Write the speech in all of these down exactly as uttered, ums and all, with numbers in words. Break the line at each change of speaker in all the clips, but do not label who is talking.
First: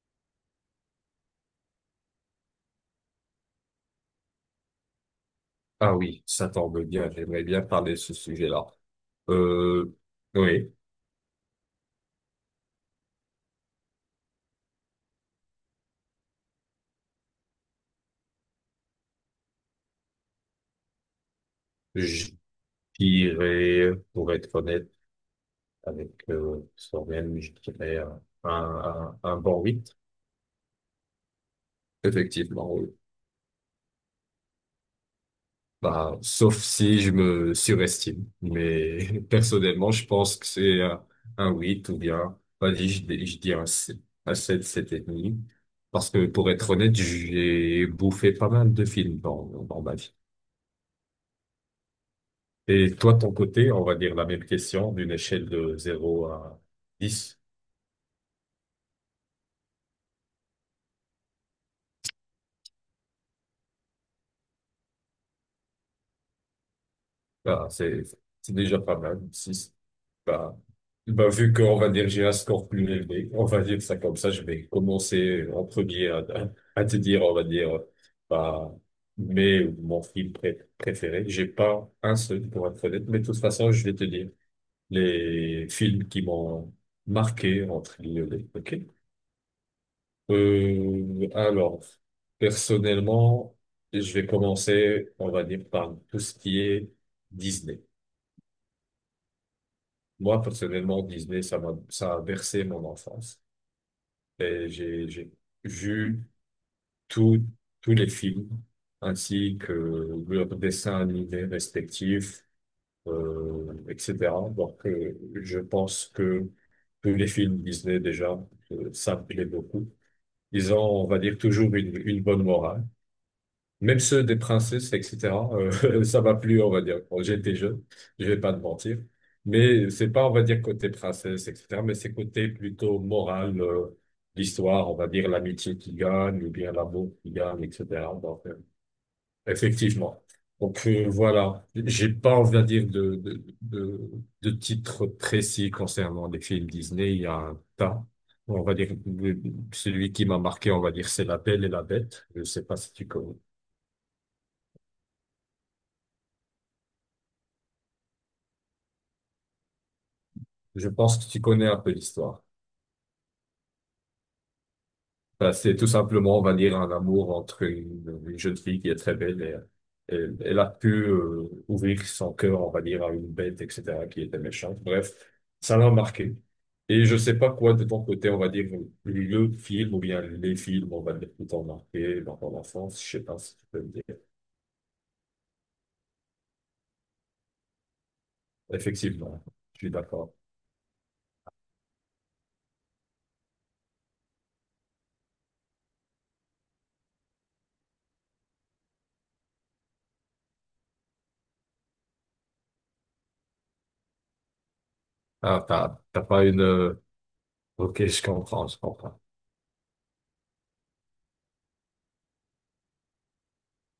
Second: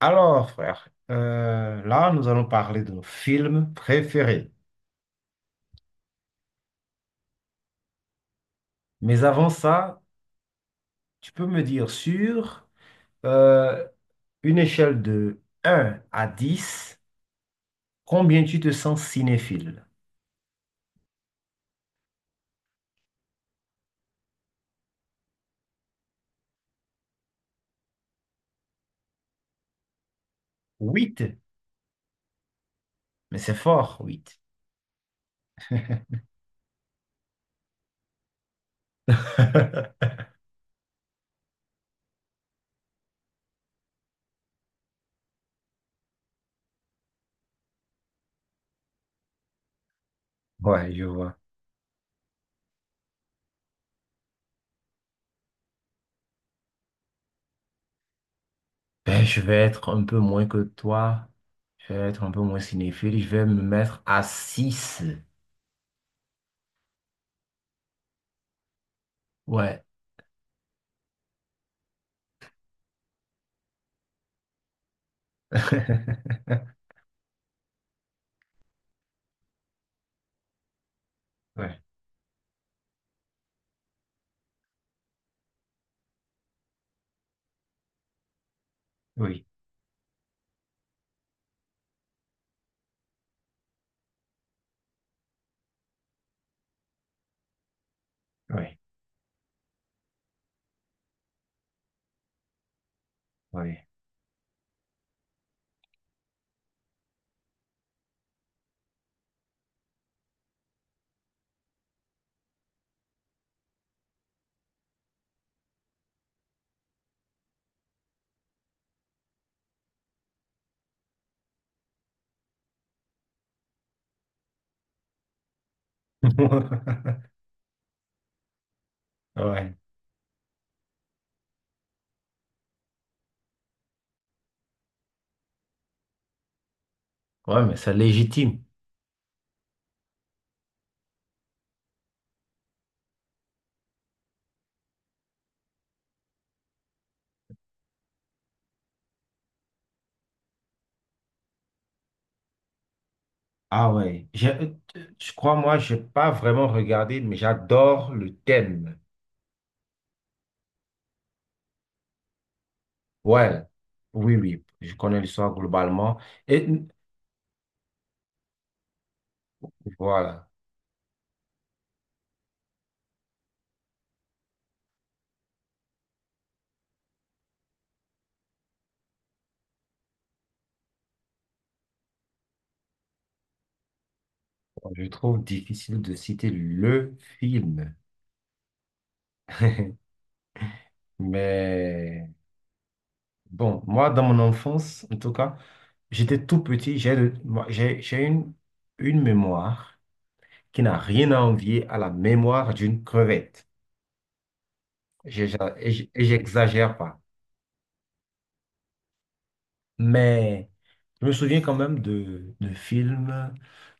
Alors, frère, euh, là, nous allons parler de nos films préférés.
Ah oui, ça tombe bien, j'aimerais bien parler de ce sujet-là.
Mais avant
Euh,
ça,
oui,
tu peux me dire sur euh, une échelle de un à dix, combien tu te sens cinéphile?
je dirais, pour être honnête avec euh, Soren. Je dirais euh, un, un, un bon huit.
Huit,
Effectivement, oui.
mais c'est fort, huit.
Bah, sauf si je me surestime. Mais personnellement, je pense que c'est un, un huit ou bien, vas-y, je, dis- je dis un sept, un sept, sept et demi. Parce que pour être honnête, j'ai bouffé pas mal de films dans, dans ma vie.
Ouais, je vois.
Et toi, de ton côté, on va dire, la même question, d'une échelle de zéro à dix.
Ben, je vais être un peu moins que toi. Je vais être un peu moins cinéphile. Je vais me mettre à six.
Bah, c'est, c'est déjà pas mal, six.
Ouais.
Bah, bah, vu qu'on va dire j'ai un score plus élevé, on va dire ça comme ça, je vais commencer en premier à, à te dire, on va dire, bah, mais mon film pré- préféré, j'ai
Ouais,
pas un seul pour être honnête, mais de toute façon, je vais te dire les films qui m'ont marqué entre guillemets. Ok.
oui,
Euh, alors, personnellement, je vais commencer, on va dire, par tout ce qui est Disney.
oui,
Moi, personnellement, Disney, ça m'a, ça a bercé mon enfance.
oui.
Et j'ai, j'ai vu tous tous les films, ainsi que leurs dessins animés respectifs, euh, et cetera. Donc, euh, je pense que tous les films Disney, déjà, euh, ça me plaît beaucoup. Ils ont, on va dire, toujours une, une bonne morale. Même ceux des princesses, et cetera, euh, ça m'a plu, on va dire. Quand j'étais jeune, je vais pas te mentir.
Ouais.
Mais c'est pas, on va dire, côté princesse, et cetera, mais c'est côté plutôt moral, euh, l'histoire, on va dire, l'amitié qui gagne, ou bien l'amour qui gagne,
Ouais, mais c'est
et cetera. Donc, euh,
légitime.
effectivement. Donc, euh, voilà. J'ai pas, on va dire, de, de, de, de titre précis concernant les films Disney. Il y a un tas. On va dire, le- celui qui m'a marqué, on va dire, c'est La Belle et la Bête. Je sais pas si tu connais.
Ah ouais, j'ai- euh, je crois, moi, j'ai pas vraiment regardé, mais j'adore le thème.
Je pense que tu connais un peu l'histoire.
Ouais, oui, oui, je connais
Enfin,
l'histoire
c'est tout
globalement.
simplement, on va
Et
dire, un amour entre une, une jeune fille qui est très belle. Et elle,
voilà,
elle a pu euh, ouvrir son cœur, on va dire, à une bête, et cetera, qui était méchante. Bref, ça l'a marqué. Et je sais pas quoi de ton côté, on va dire, le film ou bien les films, on va dire, qui t'ont marqué dans ton enfance. Je sais pas si tu peux me dire.
je trouve difficile de citer le film.
Effectivement, je suis d'accord.
Mais bon, moi, dans mon enfance, en tout cas, j'étais tout petit, j'ai le- moi, j'ai j'ai une, une mémoire qui n'a rien à envier à la mémoire d'une crevette. J'ai- j'ai-
Ah,
Et
t'as,
j'-
t'as
et
pas une... euh,
j'exagère pas.
Ok, je comprends, je comprends.
Mais je me souviens quand même de, de films,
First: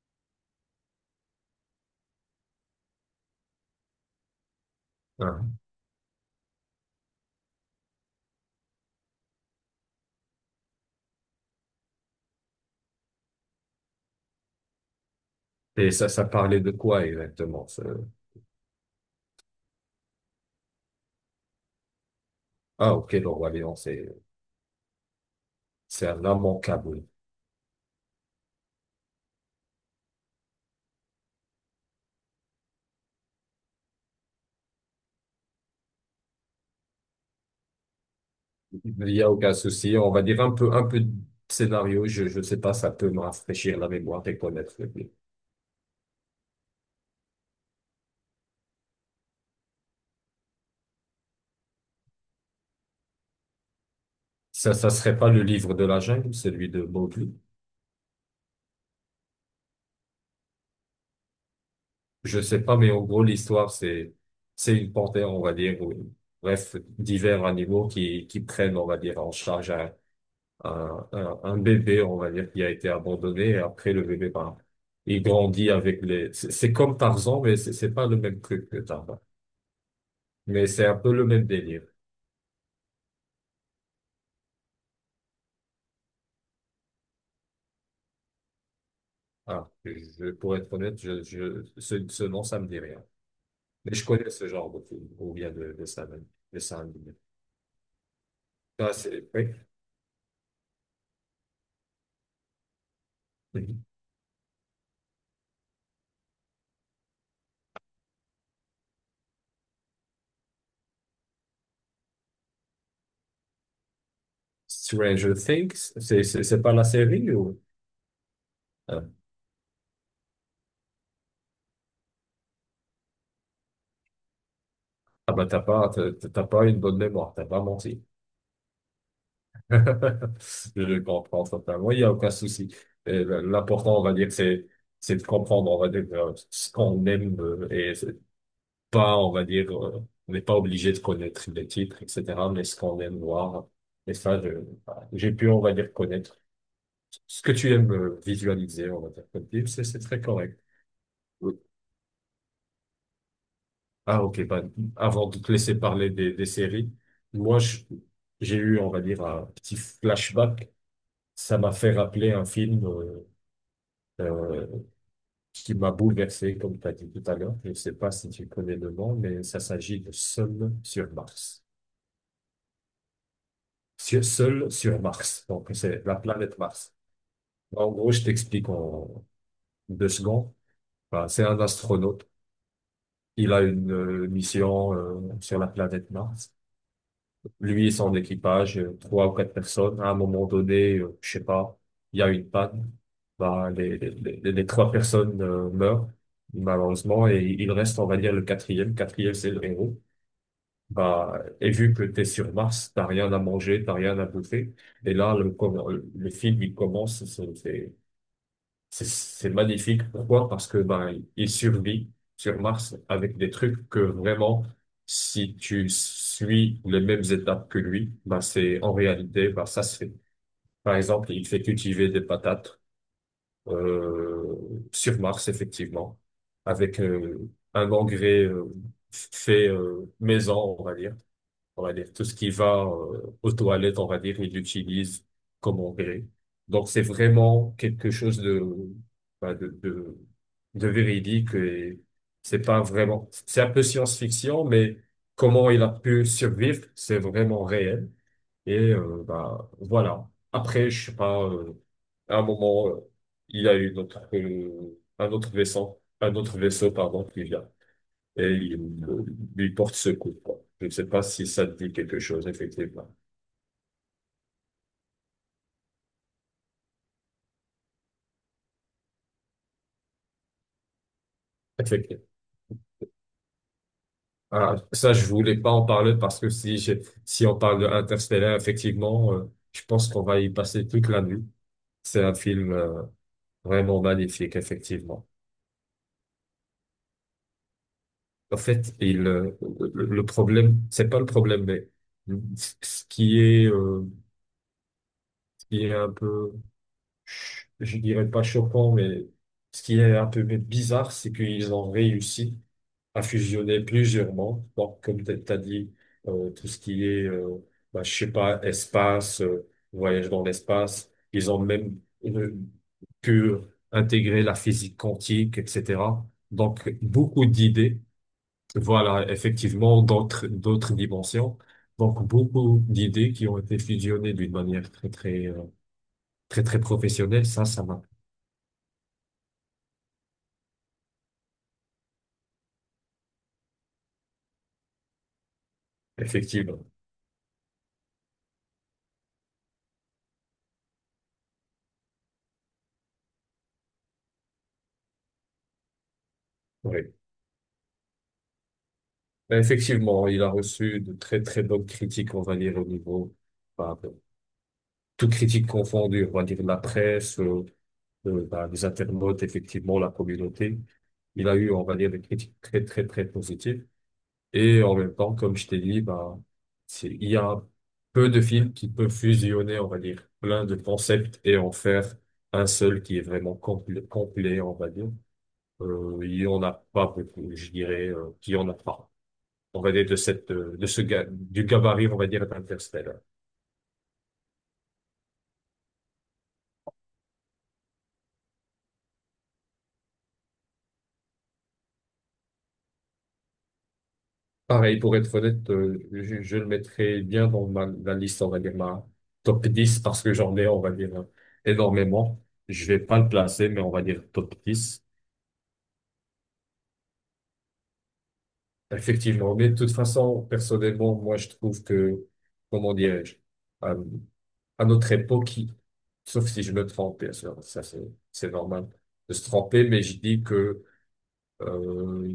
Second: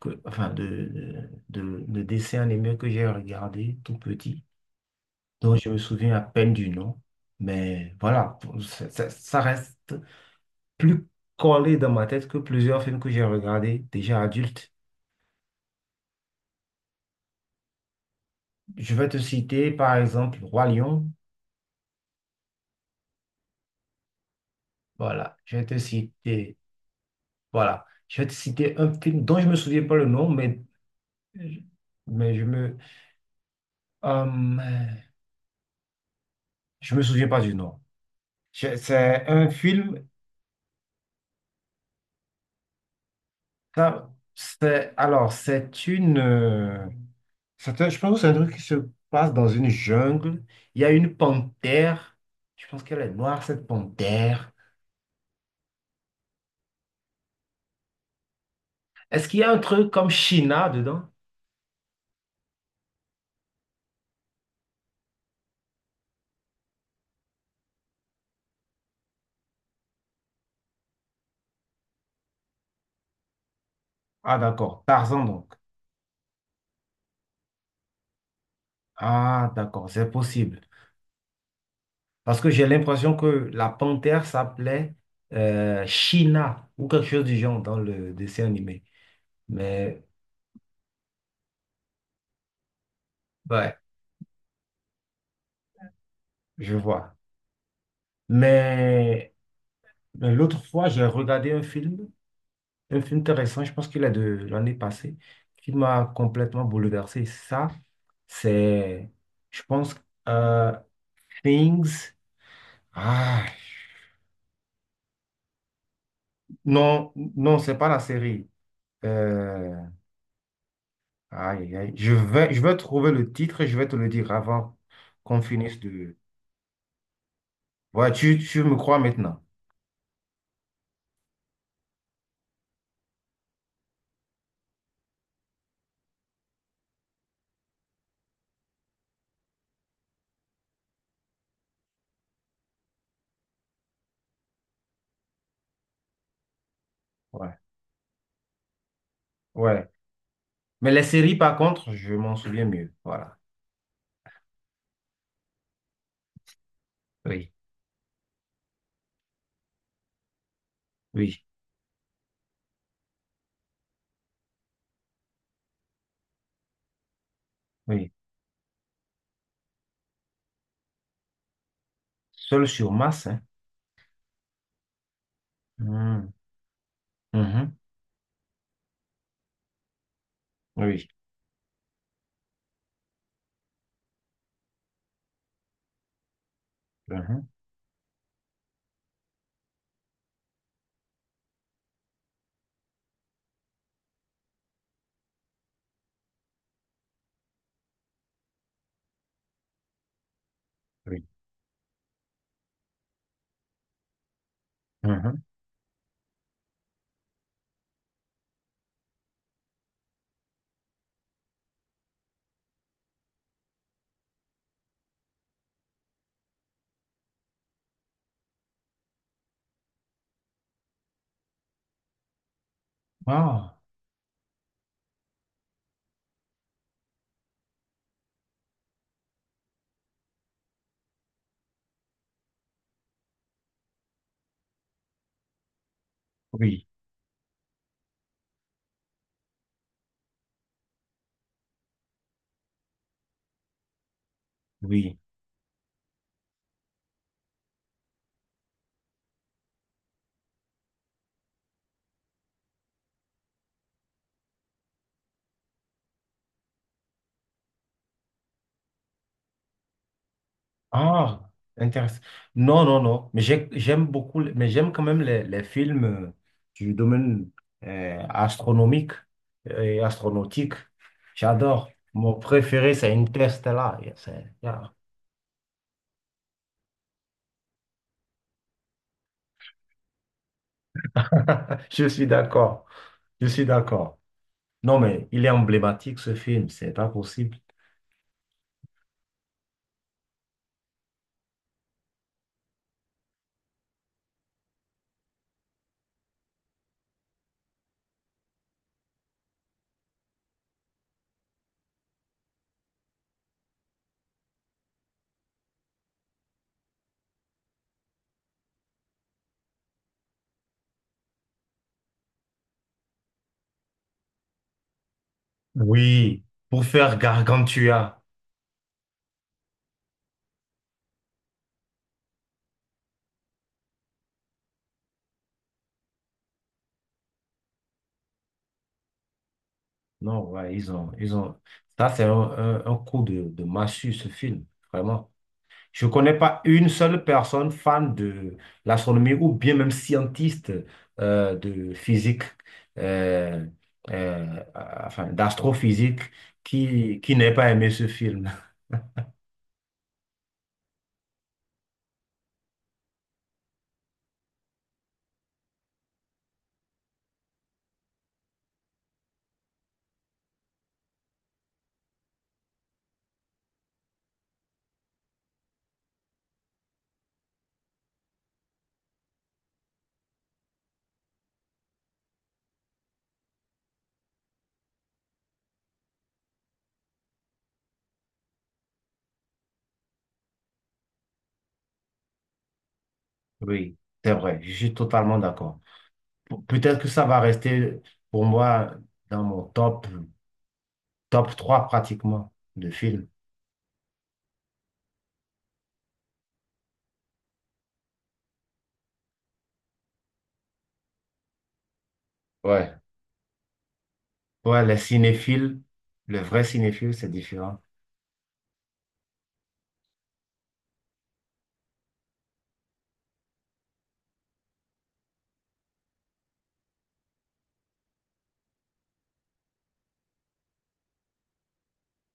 que, enfin de, de, de dessins animés que j'ai regardés tout petit, dont
Hein.
je me souviens à peine du nom. Mais voilà, pour- ça, ça- ça reste plus collé dans ma tête que plusieurs films que j'ai regardés déjà adultes.
Et ça, ça parlait de quoi exactement? Ce...
Je vais te citer par exemple Roi Lion.
Ah, ok, le Roi Lion, c'est,
Voilà, je vais te
c'est un
citer,
immanquable.
voilà, je vais te citer un film dont je me souviens pas le nom, mais, mais je me, euh, je me souviens pas du nom. Je-
Il y
C'est
a
un
aucun souci.
film.
On va dire un peu, un peu de scénario. Je, je sais pas, ça peut me rafraîchir la
Ça-
mémoire et connaître le
c'est,
livre.
alors, c'est une. Euh, c'est un- Je pense que c'est un truc qui se passe dans une jungle. Il y a une panthère. Je pense qu'elle est noire, cette panthère.
Ça, ça serait pas le livre de la jungle, celui de Mowgli.
Est-ce qu'il y a un truc comme China dedans?
Je sais pas, mais en gros, l'histoire, c'est, c'est une panthère, on va dire, ou, bref, divers animaux qui, qui prennent, on va dire, en charge un, un, un, un bébé, on va dire, qui a été abandonné. Et après, le bébé,
Ah,
ben,
d'accord.
il
Tarzan, donc.
grandit avec les, c'est c'est comme Tarzan, mais c'est c'est pas le même truc que Tarzan.
Ah, d'accord. C'est possible.
Mais c'est un peu le même délire.
Parce que j'ai l'impression que la panthère s'appelait euh, China ou quelque chose du genre dans le dessin animé.
Ah,
Mais,
je, pour être honnête, je, je, ce, ce nom, ça me dit rien.
ouais,
Mais je connais ce genre de film, ou bien de, de ça même, de
je
ça même.
vois.
Ah, c'est,
Mais.
oui.
Ben, l'autre fois, j'ai regardé un film, un film intéressant, je
Mhm.
pense qu'il est de l'année passée, qui m'a complètement bouleversé. Ça, c'est, je pense, euh, Things. Ah,
Stranger Things, c'est, c'est, c'est pas la
non,
série
non,
ou?
c'est pas la série.
Ah.
Euh, Aïe, aïe, aïe. Je vais, je vais trouver le titre et je vais te le dire avant
Ah
qu'on
bah, t'as
finisse
pas, t'as
de...
t'as pas une bonne mémoire, t'as pas menti.
Ouais, tu, tu me crois maintenant.
Je le comprends totalement, il n'y a aucun souci. Euh, L'important, on va dire, c'est, c'est de comprendre, on va dire, euh, ce qu'on aime euh, et pas, on va dire, euh, on n'est pas obligé de connaître les titres, et cetera, mais ce qu'on aime voir. Et ça, je- voilà, j'ai pu, on va dire, connaître ce que
Ouais,
tu aimes euh, visualiser, on va dire, comme film, c'est
ouais.
c'est très correct.
Mais les séries,
Oui.
par contre, je m'en souviens mieux. Voilà.
Ah, ok, bah, avant de te laisser parler des, des séries,
Oui,
moi, je- j'ai eu, on va dire, un petit flashback.
oui,
Ça m'a fait rappeler un film euh, euh, qui m'a bouleversé, comme tu as dit tout à l'heure. Je ne sais
oui.
pas si tu connais le nom, mais ça s'agit de Seul sur Mars.
Seul sur Mars, hein.
sur- Seul sur Mars. Donc, c'est la
Hmm.
planète Mars.
Mhm.
Bah, en gros, je t'explique en deux secondes.
Oui.
Enfin, c'est un astronaute. Il a une euh, mission euh, sur la planète Mars.
Mhm.
Lui et son équipage, euh, trois ou quatre personnes. À un moment donné, euh, je sais pas, il y a une panne. Bah, les, les, les- les trois personnes euh, meurent, malheureusement, et il reste, on va dire, le quatrième. Quatrième, c'est le héros.
Oui.
Bah, et vu que t'es sur Mars, t'as rien à manger, t'as rien à bouffer. Et là,
Mhm.
le, com- le film, il commence, c'est c'est- c'est- c'est magnifique. Pourquoi? Parce que bah, il survit sur Mars avec des trucs que vraiment, si tu suis les mêmes étapes que lui, bah, c'est en réalité, bah, ça se fait. Par exemple, il fait cultiver des patates
Ah,
euh, sur Mars, effectivement, avec euh, un engrais euh, fait euh, maison, on va dire on va dire, tout ce qui va euh, aux toilettes, on va dire, ils l'utilisent comme engrais.
oui,
Donc, c'est vraiment quelque chose de, bah, de, de, de véridique. Et c'est pas vraiment, c'est un peu science-fiction, mais
oui.
comment il a pu survivre, c'est vraiment réel. Et euh, bah, voilà. Après, je sais pas, euh, à un moment, euh, il y a eu notre, euh, un autre vaisseau, un autre vaisseau, pardon, qui vient et il, il porte secours, quoi. Je ne sais pas si
Ah,
ça te dit quelque
intéressant.
chose,
Non, non,
effectivement.
non. Mais j'ai- j'aime beaucoup, mais j'aime quand même les, les films euh, du domaine euh, astronomique euh, et astronautique. J'adore.
Effectivement.
Mon préféré, c'est Interstellar. Yeah, c'est-
Ah,
yeah.
ça, je voulais pas en parler parce que si j'ai- si on parle de Interstellar, effectivement, euh, je pense qu'on va y passer toute la nuit.
Je
C'est
suis
un film,
d'accord.
euh,
Je suis
vraiment
d'accord.
magnifique,
Non,
effectivement.
mais il est emblématique, ce film. C'est pas possible.
En fait, il, euh, le le problème, c'est pas le problème, mais ce qui est, euh, ce qui est un peu ch- je dirais pas choquant, mais ce qui est un peu bizarre, c'est qu'ils ont réussi à fusionner plusieurs mondes. Donc, comme tu as dit, euh, tout ce qui est, euh, bah, je sais pas, espace, euh, voyage dans l'espace, ils ont même euh, pu intégrer la physique quantique, et cetera.
Oui, pour
Donc,
faire
beaucoup d'idées,
Gargantua.
voilà, effectivement, d'autres, d'autres dimensions. Donc, beaucoup d'idées qui ont été fusionnées d'une manière très, très, euh, très, très professionnelle. Ça, ça m'a
Non, ouais, ils ont, Ils ont. Ça, c'est un, un, un coup de, de massue, ce film, vraiment. Je ne connais pas
effectivement,
une seule personne fan de l'astronomie ou bien même scientiste euh, de physique, euh, euh, enfin, d'astrophysique
oui.
qui, qui n'ait pas aimé ce film.
Ben, effectivement, il a reçu de très très bonnes critiques, on va dire, au niveau, bah, de- toutes critiques confondues, on va dire la presse, euh, euh, bah, les internautes, effectivement, la communauté. Il a eu, on va dire, des critiques très très très positives. Et en même temps, comme je t'ai dit, bah, c'est- il y a peu de films qui peuvent fusionner, on va dire, plein de concepts et en faire un seul qui est vraiment complet, complet, on va dire. Euh, il y en a pas beaucoup, je dirais, euh, qu'il y en a pas. On va dire, de cette, euh, de ce, ga- du gabarit, on va dire, d'Interstellar.
Oui, c'est vrai, je suis totalement d'accord. Pe- Peut-être que ça va rester pour moi dans mon top, top trois pratiquement de films.
Pareil, pour être honnête, euh, je, je le mettrais bien dans ma, la liste, on va dire, ma top dix parce que j'en ai, on va dire, euh, énormément. Je
Ouais.
vais pas le placer, mais on va dire top
Ouais, les
dix.
cinéphiles, le vrai cinéphile, c'est différent.
Effectivement. Mais de toute façon, personnellement, moi, je trouve que, comment dirais-je, euh, à notre époque, il- sauf si je me trompe, bien sûr, ça, c'est, c'est normal de se tromper, mais je dis que, Euh,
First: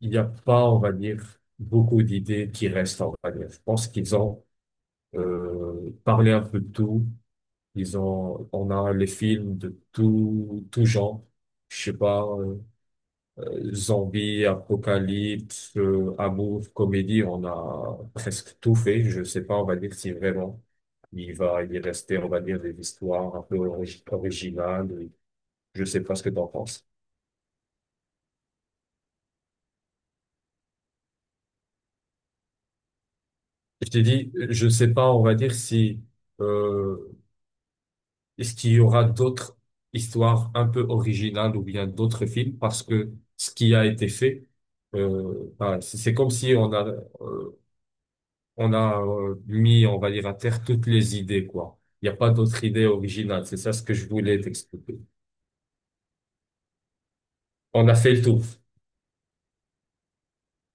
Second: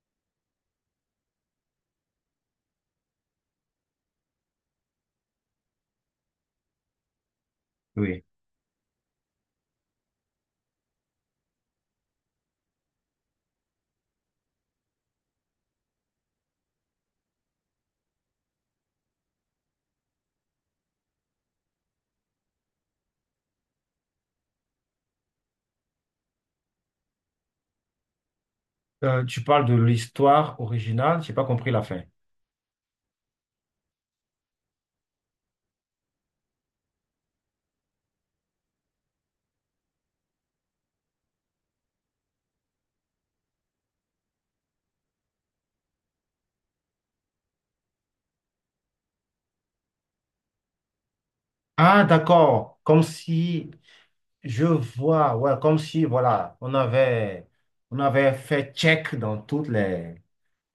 il n'y a pas, on va dire, beaucoup d'idées qui restent, on va dire. Je pense qu'ils ont euh, parlé un peu de tout. Ils
Oui.
ont, on a les films de tout, tout genre. Je sais pas, euh, euh, zombie, apocalypse, euh, amour, comédie, on a presque tout fait. Je sais pas, on va dire, si vraiment il va y rester, on va dire, des histoires un peu origi- originales. Je sais pas ce que t'en penses.
Euh, tu parles de l'histoire originale, j'ai pas compris la fin.
Je t'ai dit, je sais pas, on va dire si euh, est-ce qu'il y aura d'autres histoires un peu originales ou bien d'autres films? Parce que ce qui a été fait, euh, ben, c'est c'est comme si on a, euh, on a euh, mis, on va dire, à terre toutes les idées, quoi.
Ah,
Il n'y a pas d'autres
d'accord.
idées
Comme
originales. C'est
si
ça ce que je voulais
je
t'expliquer.
vois, ouais, comme si, voilà, on avait,
On a
On
fait le
avait
tour,
fait check dans toutes les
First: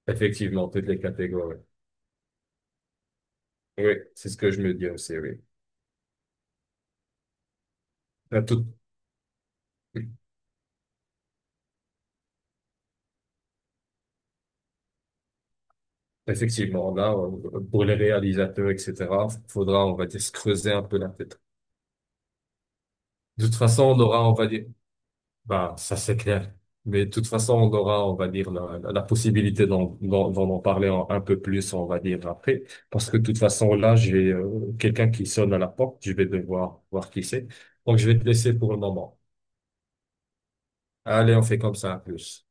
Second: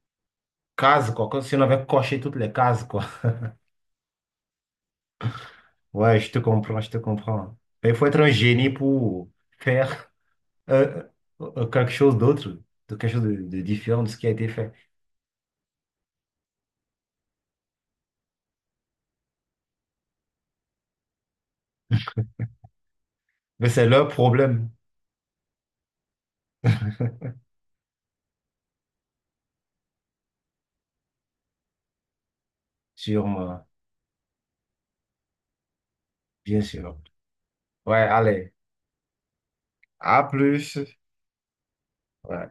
effectivement, toutes les
cases, quoi. Comme si
catégories.
on avait coché toutes les cases, quoi.
Oui, c'est ce que je me dis aussi, oui.
Ouais, je te comprends, je te comprends. Mais il faut être un
Ben,
génie
tout-
pour faire euh, euh, quelque chose d'autre, de quelque chose de, de différent de ce qui a été fait.
Effectivement, là, euh, pour les réalisateurs, et cetera, faudra, on va dire, se creuser un peu la tête. De toute
Mais
façon,
c'est
on
leur
aura, on va dire,
problème,
bah, ça c'est clair. Mais de toute façon, on aura, on va dire, la, la, la possibilité d'en d'en d'en en parler en- un peu plus, on va dire, après. Parce que de toute
sûrement,
façon, là, j'ai euh, quelqu'un qui sonne à la porte. Je vais
bien
devoir
sûr.
voir qui c'est. Donc,
Ouais,
je vais te
allez,
laisser pour le moment.
à plus.
Allez, on fait comme ça, à plus.
Ouais.